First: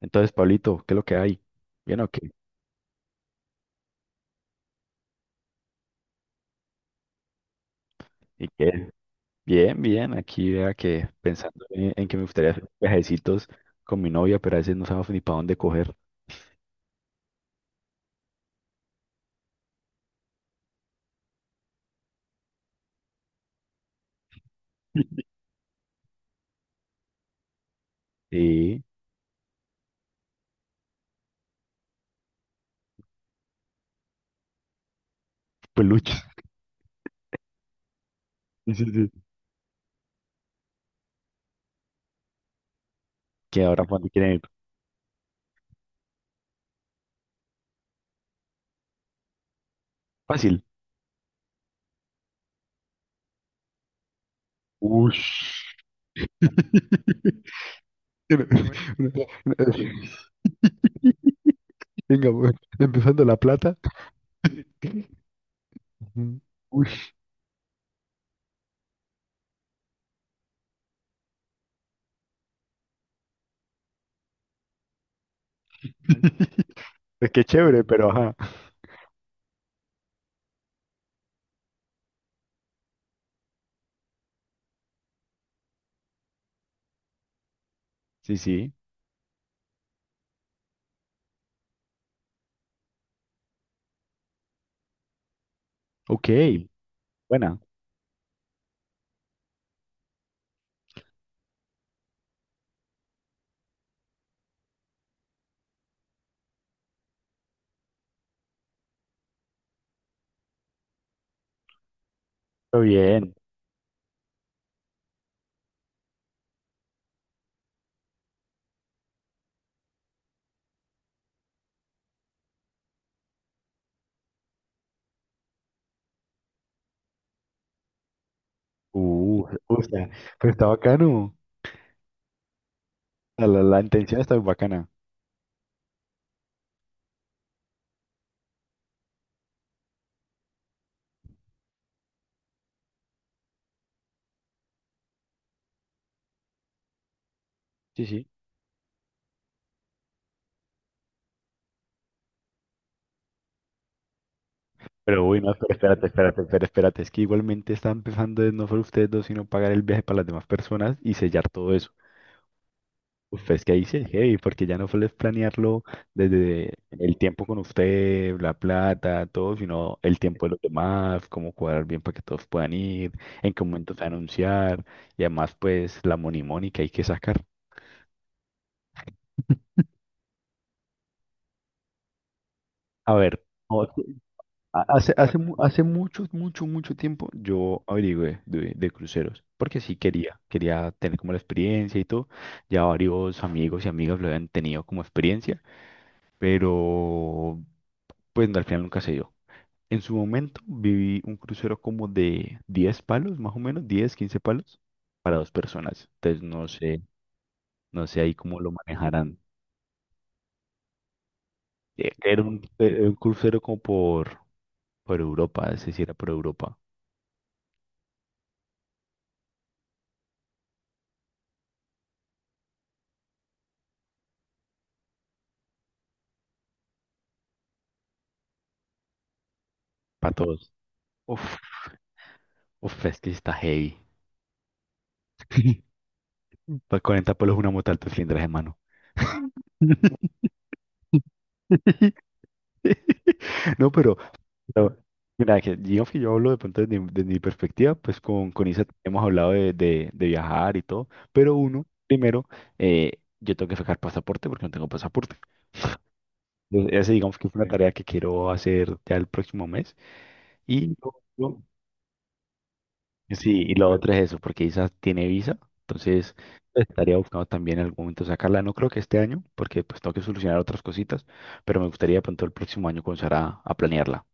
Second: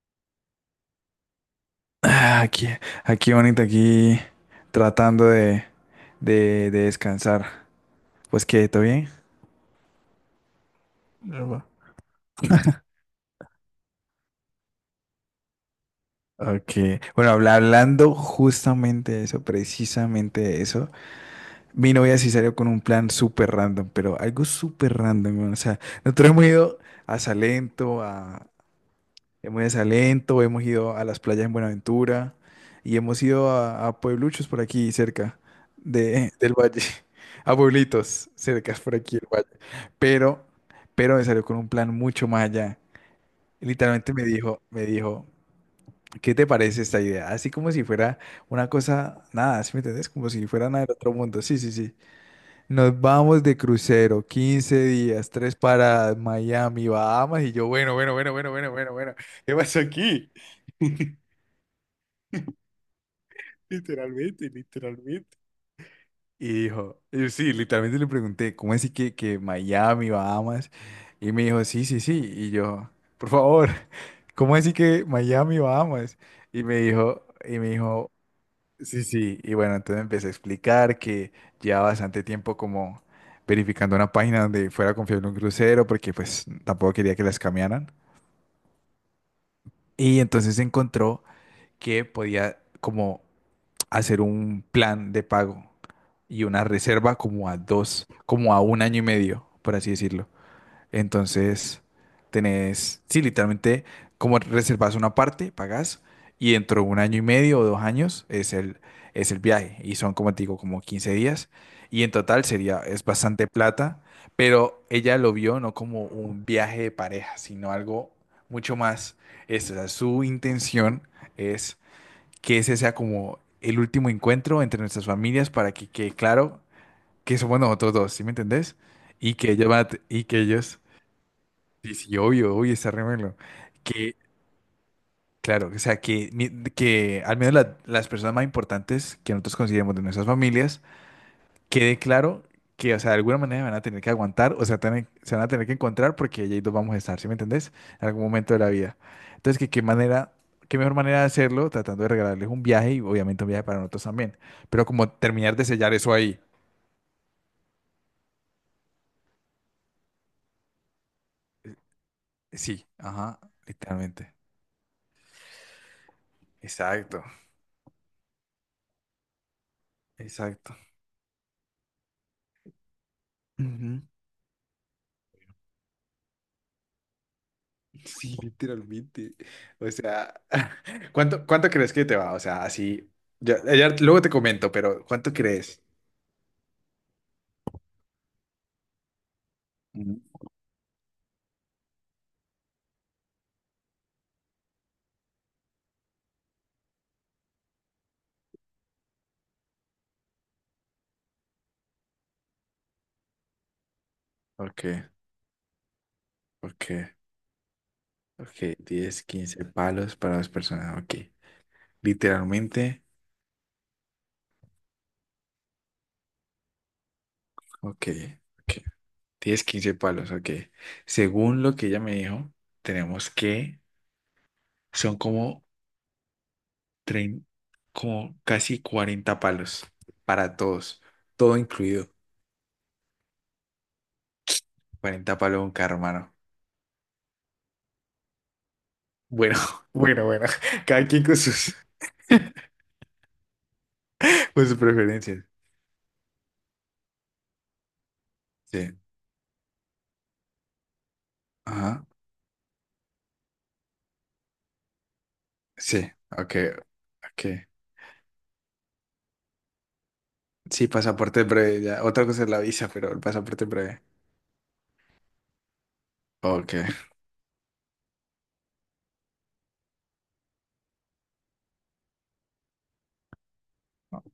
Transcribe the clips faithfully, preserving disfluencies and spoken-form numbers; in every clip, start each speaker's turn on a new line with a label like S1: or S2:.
S1: Entonces, Pablito, ¿qué es lo que hay? ¿Bien o qué?
S2: Ah, aquí, aquí bonito aquí tratando de, de, de descansar. Pues
S1: ¿Y
S2: que, ¿todo
S1: qué?
S2: bien?
S1: Bien, bien. Aquí vea que
S2: Epa.
S1: pensando en, en que me gustaría hacer viajecitos con mi novia, pero a veces no sabemos ni para dónde coger.
S2: Ok. Bueno, habla- hablando justamente de eso, precisamente de eso, mi novia sí salió con un plan súper random, pero algo súper random, weón. O sea, nosotros hemos ido a Salento, a,
S1: Sí,
S2: hemos ido a Salento, hemos ido a las playas en Buenaventura y hemos ido a, a puebluchos por aquí cerca
S1: peluches.
S2: de, del valle, a pueblitos
S1: Sí,
S2: cercas
S1: sí,
S2: por
S1: sí.
S2: aquí del valle. Pero, pero me salió con un plan mucho más allá.
S1: ¿Qué
S2: Y
S1: ahora para dónde
S2: literalmente me
S1: quieren ir?
S2: dijo, me dijo: ¿qué te parece esta idea? Así como si fuera una cosa, nada, ¿sí me entendés? Como si
S1: Fácil.
S2: fuera nada del otro mundo. Sí, sí, sí. Nos vamos de crucero, quince días, tres
S1: Ush.
S2: paradas, Miami, Bahamas. Y yo: bueno, bueno, bueno,
S1: Una-
S2: bueno, bueno, bueno,
S1: una-
S2: bueno, ¿qué pasó
S1: una-
S2: aquí?
S1: Venga, pues, empezando la plata.
S2: Literalmente, literalmente.
S1: Ujú.
S2: Y dijo,
S1: Ush.
S2: y sí, literalmente le pregunté: ¿cómo así que, que Miami, Bahamas? Y me dijo: sí, sí, sí. Y yo: por favor, ¿cómo así que Miami, Bahamas? Y me dijo,
S1: Es que
S2: y me
S1: chévere, pero
S2: dijo:
S1: ajá.
S2: sí, sí. Y bueno, entonces empecé a explicar que llevaba bastante tiempo como verificando una página donde fuera confiable un crucero, porque pues tampoco quería que las cambiaran.
S1: Sí, sí.
S2: Y entonces encontró que podía como hacer un plan de pago
S1: Ok.
S2: y una reserva como a
S1: Buena.
S2: dos, como a un año y medio, por así decirlo. Entonces, tenés, sí, literalmente, como reservas una parte, pagas, y dentro de un año y medio o dos años es el, es el viaje. Y son, como te digo, como quince días. Y en total sería,
S1: Todo
S2: es
S1: bien.
S2: bastante plata, pero ella lo vio no como un viaje de pareja, sino algo mucho más, esto, o sea, su intención es que ese sea como el último encuentro entre nuestras familias para que quede claro que somos nosotros dos, ¿sí me entendés? Y
S1: Uh,
S2: que ellos van
S1: o
S2: a te-
S1: sea,
S2: y que
S1: pero está
S2: ellos.
S1: bacano.
S2: Sí, sí, obvio, obvio, está remelo.
S1: la la, la
S2: Que,
S1: intención está bacana.
S2: claro, o sea, que, ni- que al menos la- las personas más importantes que nosotros consideremos de nuestras familias, quede claro que, o sea, de alguna manera van a tener que aguantar, o sea, tener- se van a tener que encontrar porque ahí dos vamos a estar, ¿sí me entendés?
S1: Sí,
S2: En algún
S1: sí.
S2: momento de la vida. Entonces, que qué manera, qué mejor manera de hacerlo, tratando de regalarles un viaje y obviamente un viaje para nosotros también. Pero como
S1: Pero uy, no,
S2: terminar de
S1: pero
S2: sellar
S1: espérate,
S2: eso
S1: espérate,
S2: ahí.
S1: espérate, espérate. Es que igualmente están empezando en no solo ustedes dos, sino pagar el viaje para las demás personas y sellar todo eso.
S2: Sí, ajá,
S1: Uf, es que ahí sí es
S2: literalmente.
S1: heavy, porque ya no solo es planearlo desde el
S2: Exacto,
S1: tiempo con usted, la plata, todo, sino el tiempo de los
S2: exacto.
S1: demás, cómo cuadrar bien para que todos puedan ir, en qué momento se va a anunciar, y además pues la money money que hay que sacar.
S2: Sí, literalmente. O sea, ¿cuánto, cuánto crees que te va? O sea, así,
S1: A ver,
S2: ya,
S1: no,
S2: ya
S1: a-
S2: luego te comento, pero
S1: Hace,
S2: ¿cuánto
S1: hace, mu- hace
S2: crees?
S1: mucho, mucho, mucho tiempo yo averigüé de, de cruceros, porque sí
S2: Mm,
S1: quería, quería tener como la experiencia y todo. Ya varios amigos y amigas lo habían tenido como experiencia, pero pues no, al final nunca se dio. En su momento viví un crucero como de diez palos, más o menos, diez quince palos
S2: ok,
S1: para dos personas. Entonces no
S2: ok,
S1: sé, no sé ahí cómo lo
S2: ok. diez,
S1: manejarán.
S2: quince palos para dos personas. Ok.
S1: Eh, Era un, eh,
S2: Literalmente.
S1: un crucero como por, por Europa, es decir, era por Europa,
S2: Ok, ok. Diez quince palos. Ok. Según lo que ella me dijo, tenemos que son como, trein- como casi cuarenta palos
S1: para
S2: para
S1: todos.
S2: todos.
S1: Uf.
S2: Todo incluido.
S1: Uf, es que sí está heavy.
S2: Cuarenta palos un carro, hermano.
S1: Para cuarenta palos una moto alto cilindraje, hermano.
S2: Bueno, bueno, bueno. Cada quien con sus,
S1: No, pero,
S2: con sus
S1: pero,
S2: preferencias.
S1: mira, que digamos que yo hablo de pronto desde, mi desde mi perspectiva, pues con, con Isa
S2: Sí.
S1: hemos hablado de, de- de viajar y todo, pero uno,
S2: Ajá.
S1: primero, eh, yo tengo que sacar pasaporte porque no tengo pasaporte.
S2: Sí. Ok.
S1: Entonces, esa digamos que es una,
S2: Ok.
S1: ok, tarea que quiero hacer ya el próximo mes
S2: Sí,
S1: y
S2: pasaporte
S1: yo
S2: breve. Ya. Otra cosa es la visa, pero el
S1: sí,
S2: pasaporte
S1: y lo
S2: breve.
S1: otro es eso, porque Isa tiene visa, entonces
S2: Ok.
S1: estaría buscando también en algún momento sacarla. No creo que este año, porque pues tengo que solucionar otras cositas, pero me gustaría de pronto el próximo año comenzar a, a planearla.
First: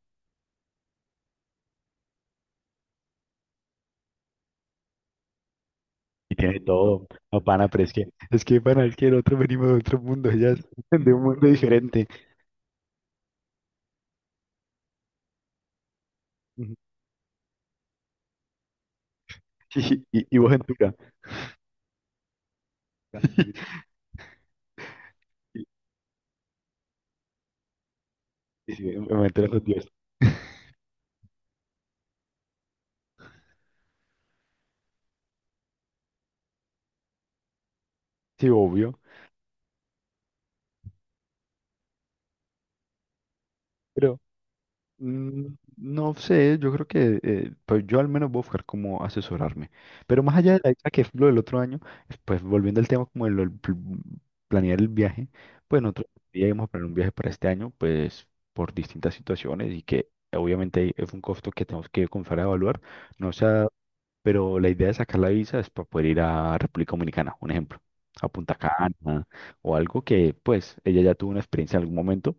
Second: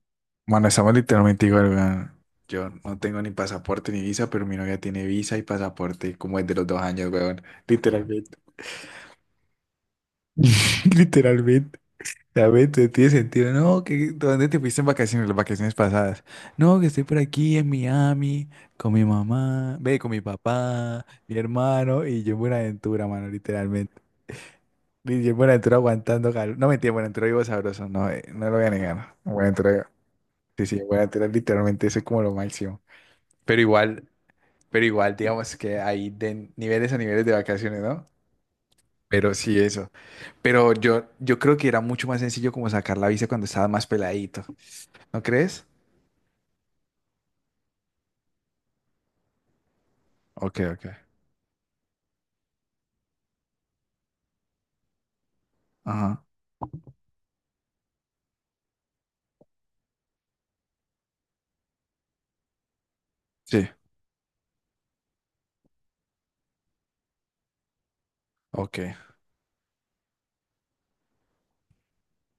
S2: Bueno, estamos literalmente igual, weón. Yo no tengo ni pasaporte ni visa, pero mi novia tiene visa y pasaporte,
S1: Y
S2: como es de
S1: tiene
S2: los dos
S1: todo,
S2: años,
S1: no,
S2: weón.
S1: pana, pero es que,
S2: Literalmente.
S1: es que, pana, es que nosotros venimos de otro mundo, ya es de un mundo
S2: Literalmente.
S1: diferente.
S2: Ya ve, te- tiene sentido. No, que ¿dónde te fuiste en vacaciones, las vacaciones pasadas? No, que estoy por aquí en Miami con mi mamá, ve,
S1: Y,
S2: con mi
S1: y, y vos en tu ca-
S2: papá, mi hermano y yo en Buenaventura, mano, literalmente. Y yo en Buenaventura aguantando calor. No mentira, en Buenaventura vivo sabroso, no, eh, no lo voy a
S1: y sí, en
S2: negar. En
S1: Ventura con Dios.
S2: Buenaventura, sí, sí, en Buenaventura literalmente eso es como lo máximo. Pero igual, pero igual, digamos que hay de niveles a niveles de vacaciones, ¿no?
S1: Sí, obvio,
S2: Pero sí, eso. Pero yo, yo creo que era mucho más sencillo como sacar la visa cuando estaba más
S1: pero,
S2: peladito. ¿No
S1: Mm,
S2: crees?
S1: no sé, yo creo que eh, pues yo al menos voy a buscar cómo asesorarme. Pero más allá de
S2: Ok,
S1: la isla,
S2: ok.
S1: que es lo del otro año, pues volviendo al tema como de lo del pl- planear el viaje, pues nosotros
S2: Ajá.
S1: íbamos a planear un viaje para este año, pues por distintas situaciones y que obviamente es un costo que tenemos que comenzar a evaluar. No sea,
S2: Sí,
S1: pero la idea de sacar la visa es para poder ir a República Dominicana, un ejemplo, a Punta
S2: ok.
S1: Cana o algo que pues ella ya tuvo una experiencia en algún momento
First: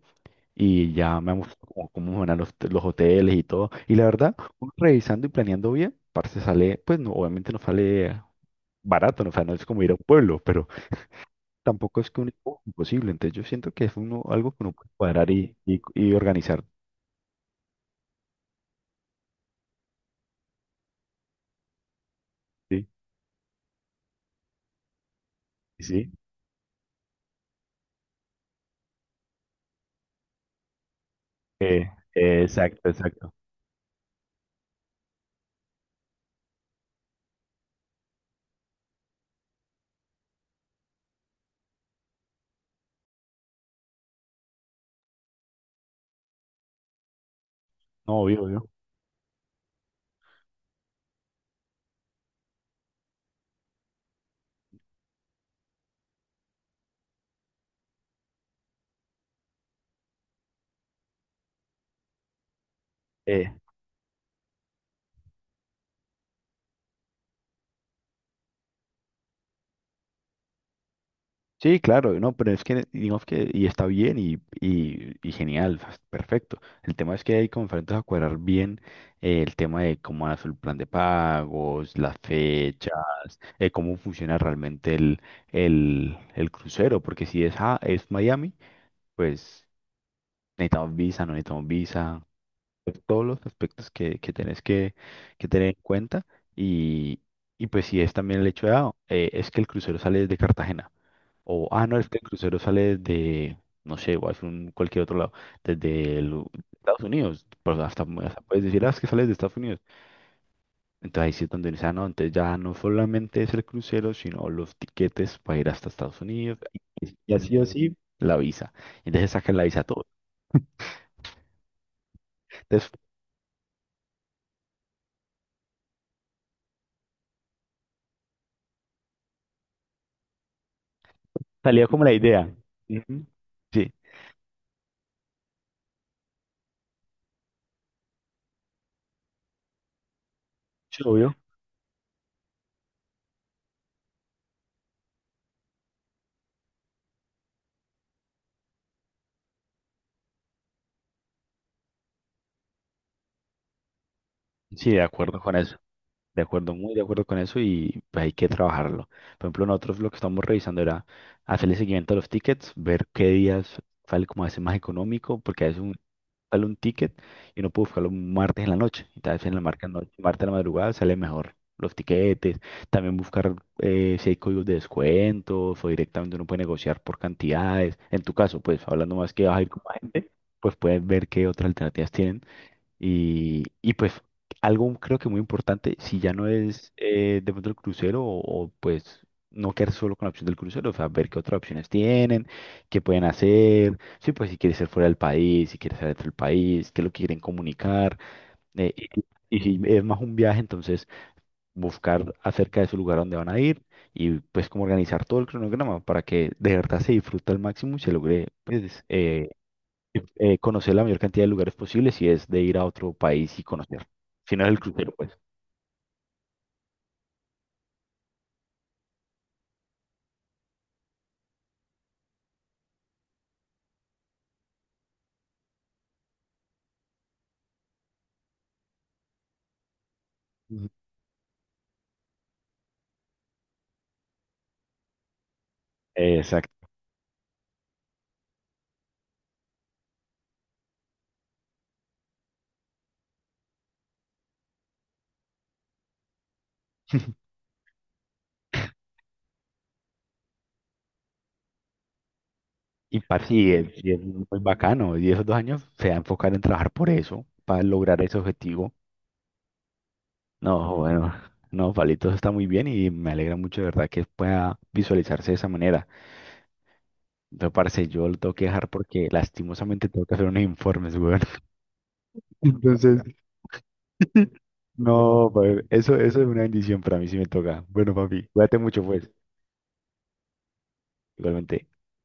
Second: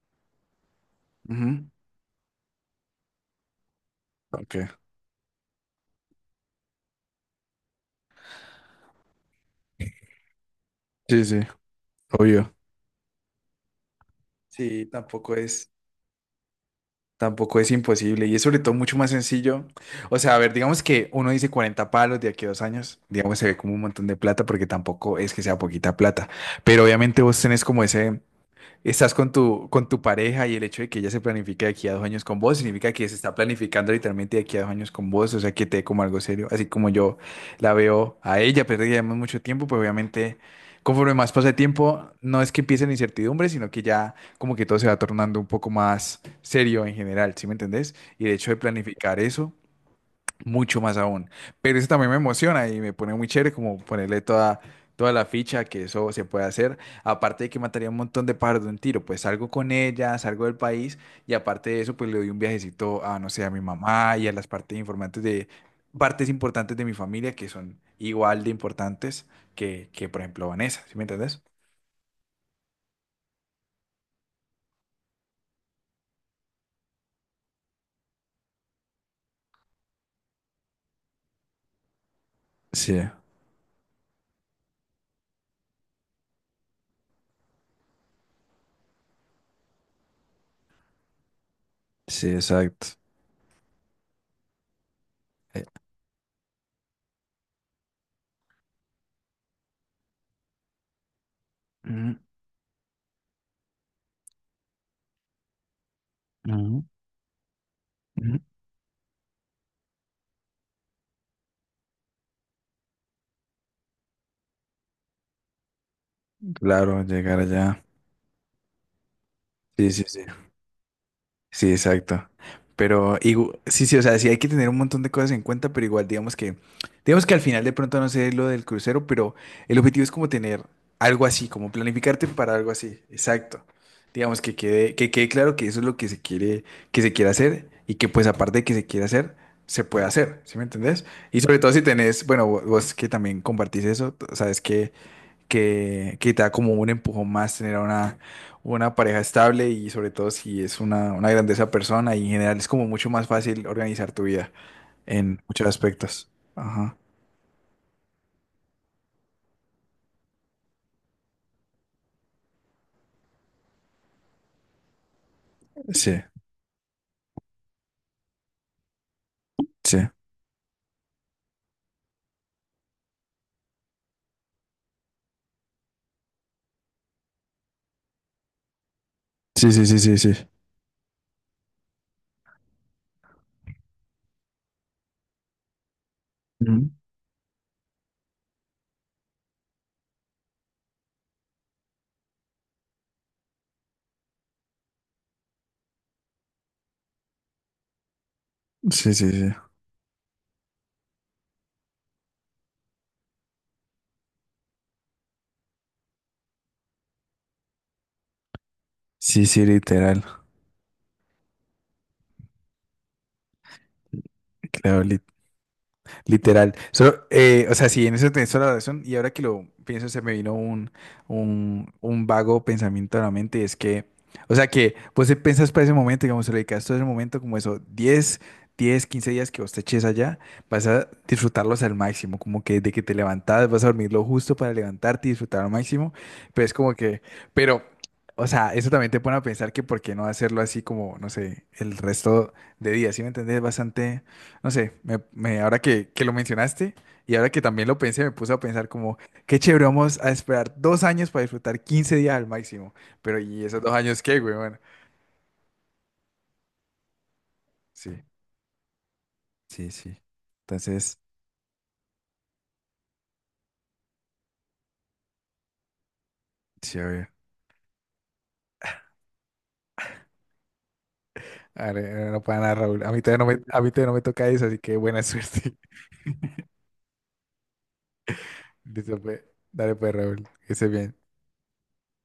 S1: y ya me gustó
S2: Ujú.
S1: como cómo eran los, los hoteles y todo. Y la verdad, uno
S2: Ok.
S1: revisando y planeando bien, parce sale, pues no, obviamente no sale barato, no, o sea, no es como ir a un pueblo, pero
S2: Sí, sí,
S1: tampoco es que un
S2: obvio.
S1: oh, imposible. Entonces yo siento que es uno, algo que uno
S2: Sí,
S1: puede cuadrar
S2: tampoco
S1: y,
S2: es,
S1: y, y organizar.
S2: tampoco es imposible y es sobre todo mucho más sencillo. O sea, a ver, digamos que uno dice cuarenta palos de aquí a dos
S1: Sí,
S2: años, digamos se ve como un montón de plata porque tampoco es que sea
S1: sí,
S2: poquita
S1: sí.
S2: plata, pero obviamente vos tenés como ese, estás con tu, con tu pareja y el hecho de que ella se planifique de
S1: Eh,
S2: aquí a dos años con
S1: eh,
S2: vos
S1: exacto,
S2: significa que se
S1: exacto.
S2: está planificando literalmente de aquí a dos años con vos, o sea, que te dé como algo serio, así como yo la veo a ella, pero ya llevamos mucho tiempo, pues obviamente conforme más pasa el tiempo, no es que empiece la incertidumbre, sino que ya como que todo se va tornando un poco más serio en general, ¿sí me entendés?
S1: No,
S2: Y el
S1: obvio,
S2: hecho de
S1: obvio.
S2: planificar eso mucho más aún. Pero eso también me emociona y me pone muy chévere como ponerle toda, toda la ficha que eso se puede hacer. Aparte de que mataría un montón de pájaros de un tiro, pues salgo con ella, salgo del país y aparte de eso, pues le doy un viajecito a, no sé,
S1: Eh,
S2: a mi mamá y a las partes informantes de, partes importantes de mi familia que son igual de importantes que, que por ejemplo, Vanessa, ¿sí me entendés?
S1: Sí, claro, no, pero es que digamos que y está bien y, y, y genial, o sea, perfecto. El tema es que hay como enfrentas a cuadrar bien, eh, el tema de cómo hacer el plan de pagos, las fechas,
S2: Sí,
S1: eh, cómo funciona realmente el, el, el crucero, porque si es, ah, es Miami, pues necesitamos visa, no necesitamos visa,
S2: sí, exacto.
S1: todos los aspectos que, que tenés que, que
S2: Eh,
S1: tener en cuenta y, y pues si es también el hecho de, ah, eh, es que el crucero sale desde Cartagena. O, ah, no, es que
S2: ujú,
S1: el crucero sale desde, no sé, o hace un- cualquier otro lado, desde el- Estados Unidos, pues hasta,
S2: ujú, ujú.
S1: hasta puedes decir, ah, es que sale de Estados Unidos. Entonces ahí sí es donde dice, ah, no, entonces ya no solamente es el crucero, sino los tiquetes para ir hasta Estados Unidos,
S2: Claro,
S1: y, y
S2: llegar
S1: así o
S2: allá.
S1: así, la visa. Entonces sacan la visa
S2: Sí, sí,
S1: todo.
S2: sí. Sí, exacto.
S1: Entonces
S2: Pero igu- sí, sí, o sea, sí hay que tener un montón de cosas en cuenta, pero igual digamos que, digamos que al final de pronto no sé lo del crucero, pero el objetivo es como tener algo así, como
S1: salió como la
S2: planificarte
S1: idea.
S2: para algo así,
S1: Ujú.
S2: exacto.
S1: Sí,
S2: Digamos que quede, que quede claro que eso es lo que se quiere, que se quiere hacer y que pues aparte de que se quiere hacer, se puede hacer, ¿sí me
S1: sí,
S2: entendés?
S1: obvio.
S2: Y sobre todo si tenés, bueno, vo- vos que también compartís eso, t- sabes que que, que te da como un empujón más tener a una, una pareja estable y sobre todo si es una, una grandeza persona y en general es como mucho más fácil organizar tu vida
S1: Sí, de acuerdo
S2: en
S1: con
S2: muchos
S1: eso.
S2: aspectos.
S1: De acuerdo, muy
S2: Ajá.
S1: de acuerdo con eso y pues, hay que trabajarlo. Por ejemplo, nosotros lo que estamos revisando era hacerle seguimiento a los tickets, ver qué días sale como a veces más económico, porque a veces un,
S2: Sí,
S1: sale un ticket y uno puede buscarlo un martes en la noche, y tal vez en la marca
S2: sí.
S1: noche, martes en la madrugada sale mejor los tiquetes, también buscar, eh, si hay códigos de descuentos o directamente uno puede negociar por cantidades. En tu caso, pues hablando más que vas a ir
S2: Sí,
S1: con
S2: sí,
S1: más
S2: sí, sí,
S1: gente,
S2: sí.
S1: pues puedes ver qué otras alternativas tienen y, y pues algo creo que muy importante, si ya no
S2: Ujú.
S1: es, eh, de pronto el crucero o, o, pues no quedar solo con la opción del crucero, o sea, ver qué otras opciones tienen, qué pueden hacer, sí, pues si quieres ser fuera del país, si quieres ser dentro del país, qué es lo que quieren comunicar, eh,
S2: Sí, sí, sí.
S1: y, y si es más un viaje, entonces buscar acerca de su lugar a donde van a ir y pues como organizar todo el cronograma para que de verdad se disfrute al máximo y se logre pues,
S2: Sí,
S1: eh,
S2: sí, literal.
S1: eh, conocer la mayor cantidad de lugares posibles y es de ir a otro país y conocer. Si no es el
S2: Claro,
S1: crucero, pues.
S2: literal. Solo, eh, o sea, sí, en eso tenés toda la razón. Y ahora que lo pienso, se me vino un, un, un vago pensamiento a la mente. Y es que, o sea, que vos te pensás para ese momento, digamos, se lo dedicas todo ese momento, como eso, diez diez quince días que vos te eches allá, vas
S1: Ujú.
S2: a disfrutarlos al máximo. Como que desde que te levantás, vas a dormir lo justo para levantarte y disfrutar al máximo.
S1: Eh,
S2: Pero es
S1: Exacto.
S2: como que, pero, o sea, eso también te pone a pensar que por qué no hacerlo así como, no sé, el resto de días. ¿Sí me entendés? Bastante. No sé, me, me- ahora que, que lo mencionaste y ahora que también lo pensé, me puse a pensar como, qué chévere, vamos a esperar dos años para disfrutar quince días al máximo.
S1: Y
S2: Pero,
S1: para
S2: ¿y
S1: sí,
S2: esos dos
S1: es, y es
S2: años qué,
S1: muy
S2: güey? Bueno,
S1: bacano. Y esos dos años se va a enfocar en trabajar por eso, para
S2: sí,
S1: lograr ese objetivo.
S2: sí, sí.
S1: No,
S2: Entonces,
S1: bueno, no, Palito, eso está muy bien y me alegra mucho de verdad que pueda visualizarse de esa manera.
S2: chévere.
S1: Pero parce, yo lo tengo que dejar porque lastimosamente tengo que hacer unos informes, weón.
S2: A ver, no para nada, Raúl. A
S1: Entonces,
S2: mí todavía no me, a mí todavía no me toca eso, así que buena
S1: no,
S2: suerte.
S1: pues, eso, eso es una bendición para mí si me toca. Bueno, papi, cuídate mucho,
S2: Listo,
S1: pues,
S2: pues. Dale, pues, Raúl. Que estés bien.
S1: igualmente.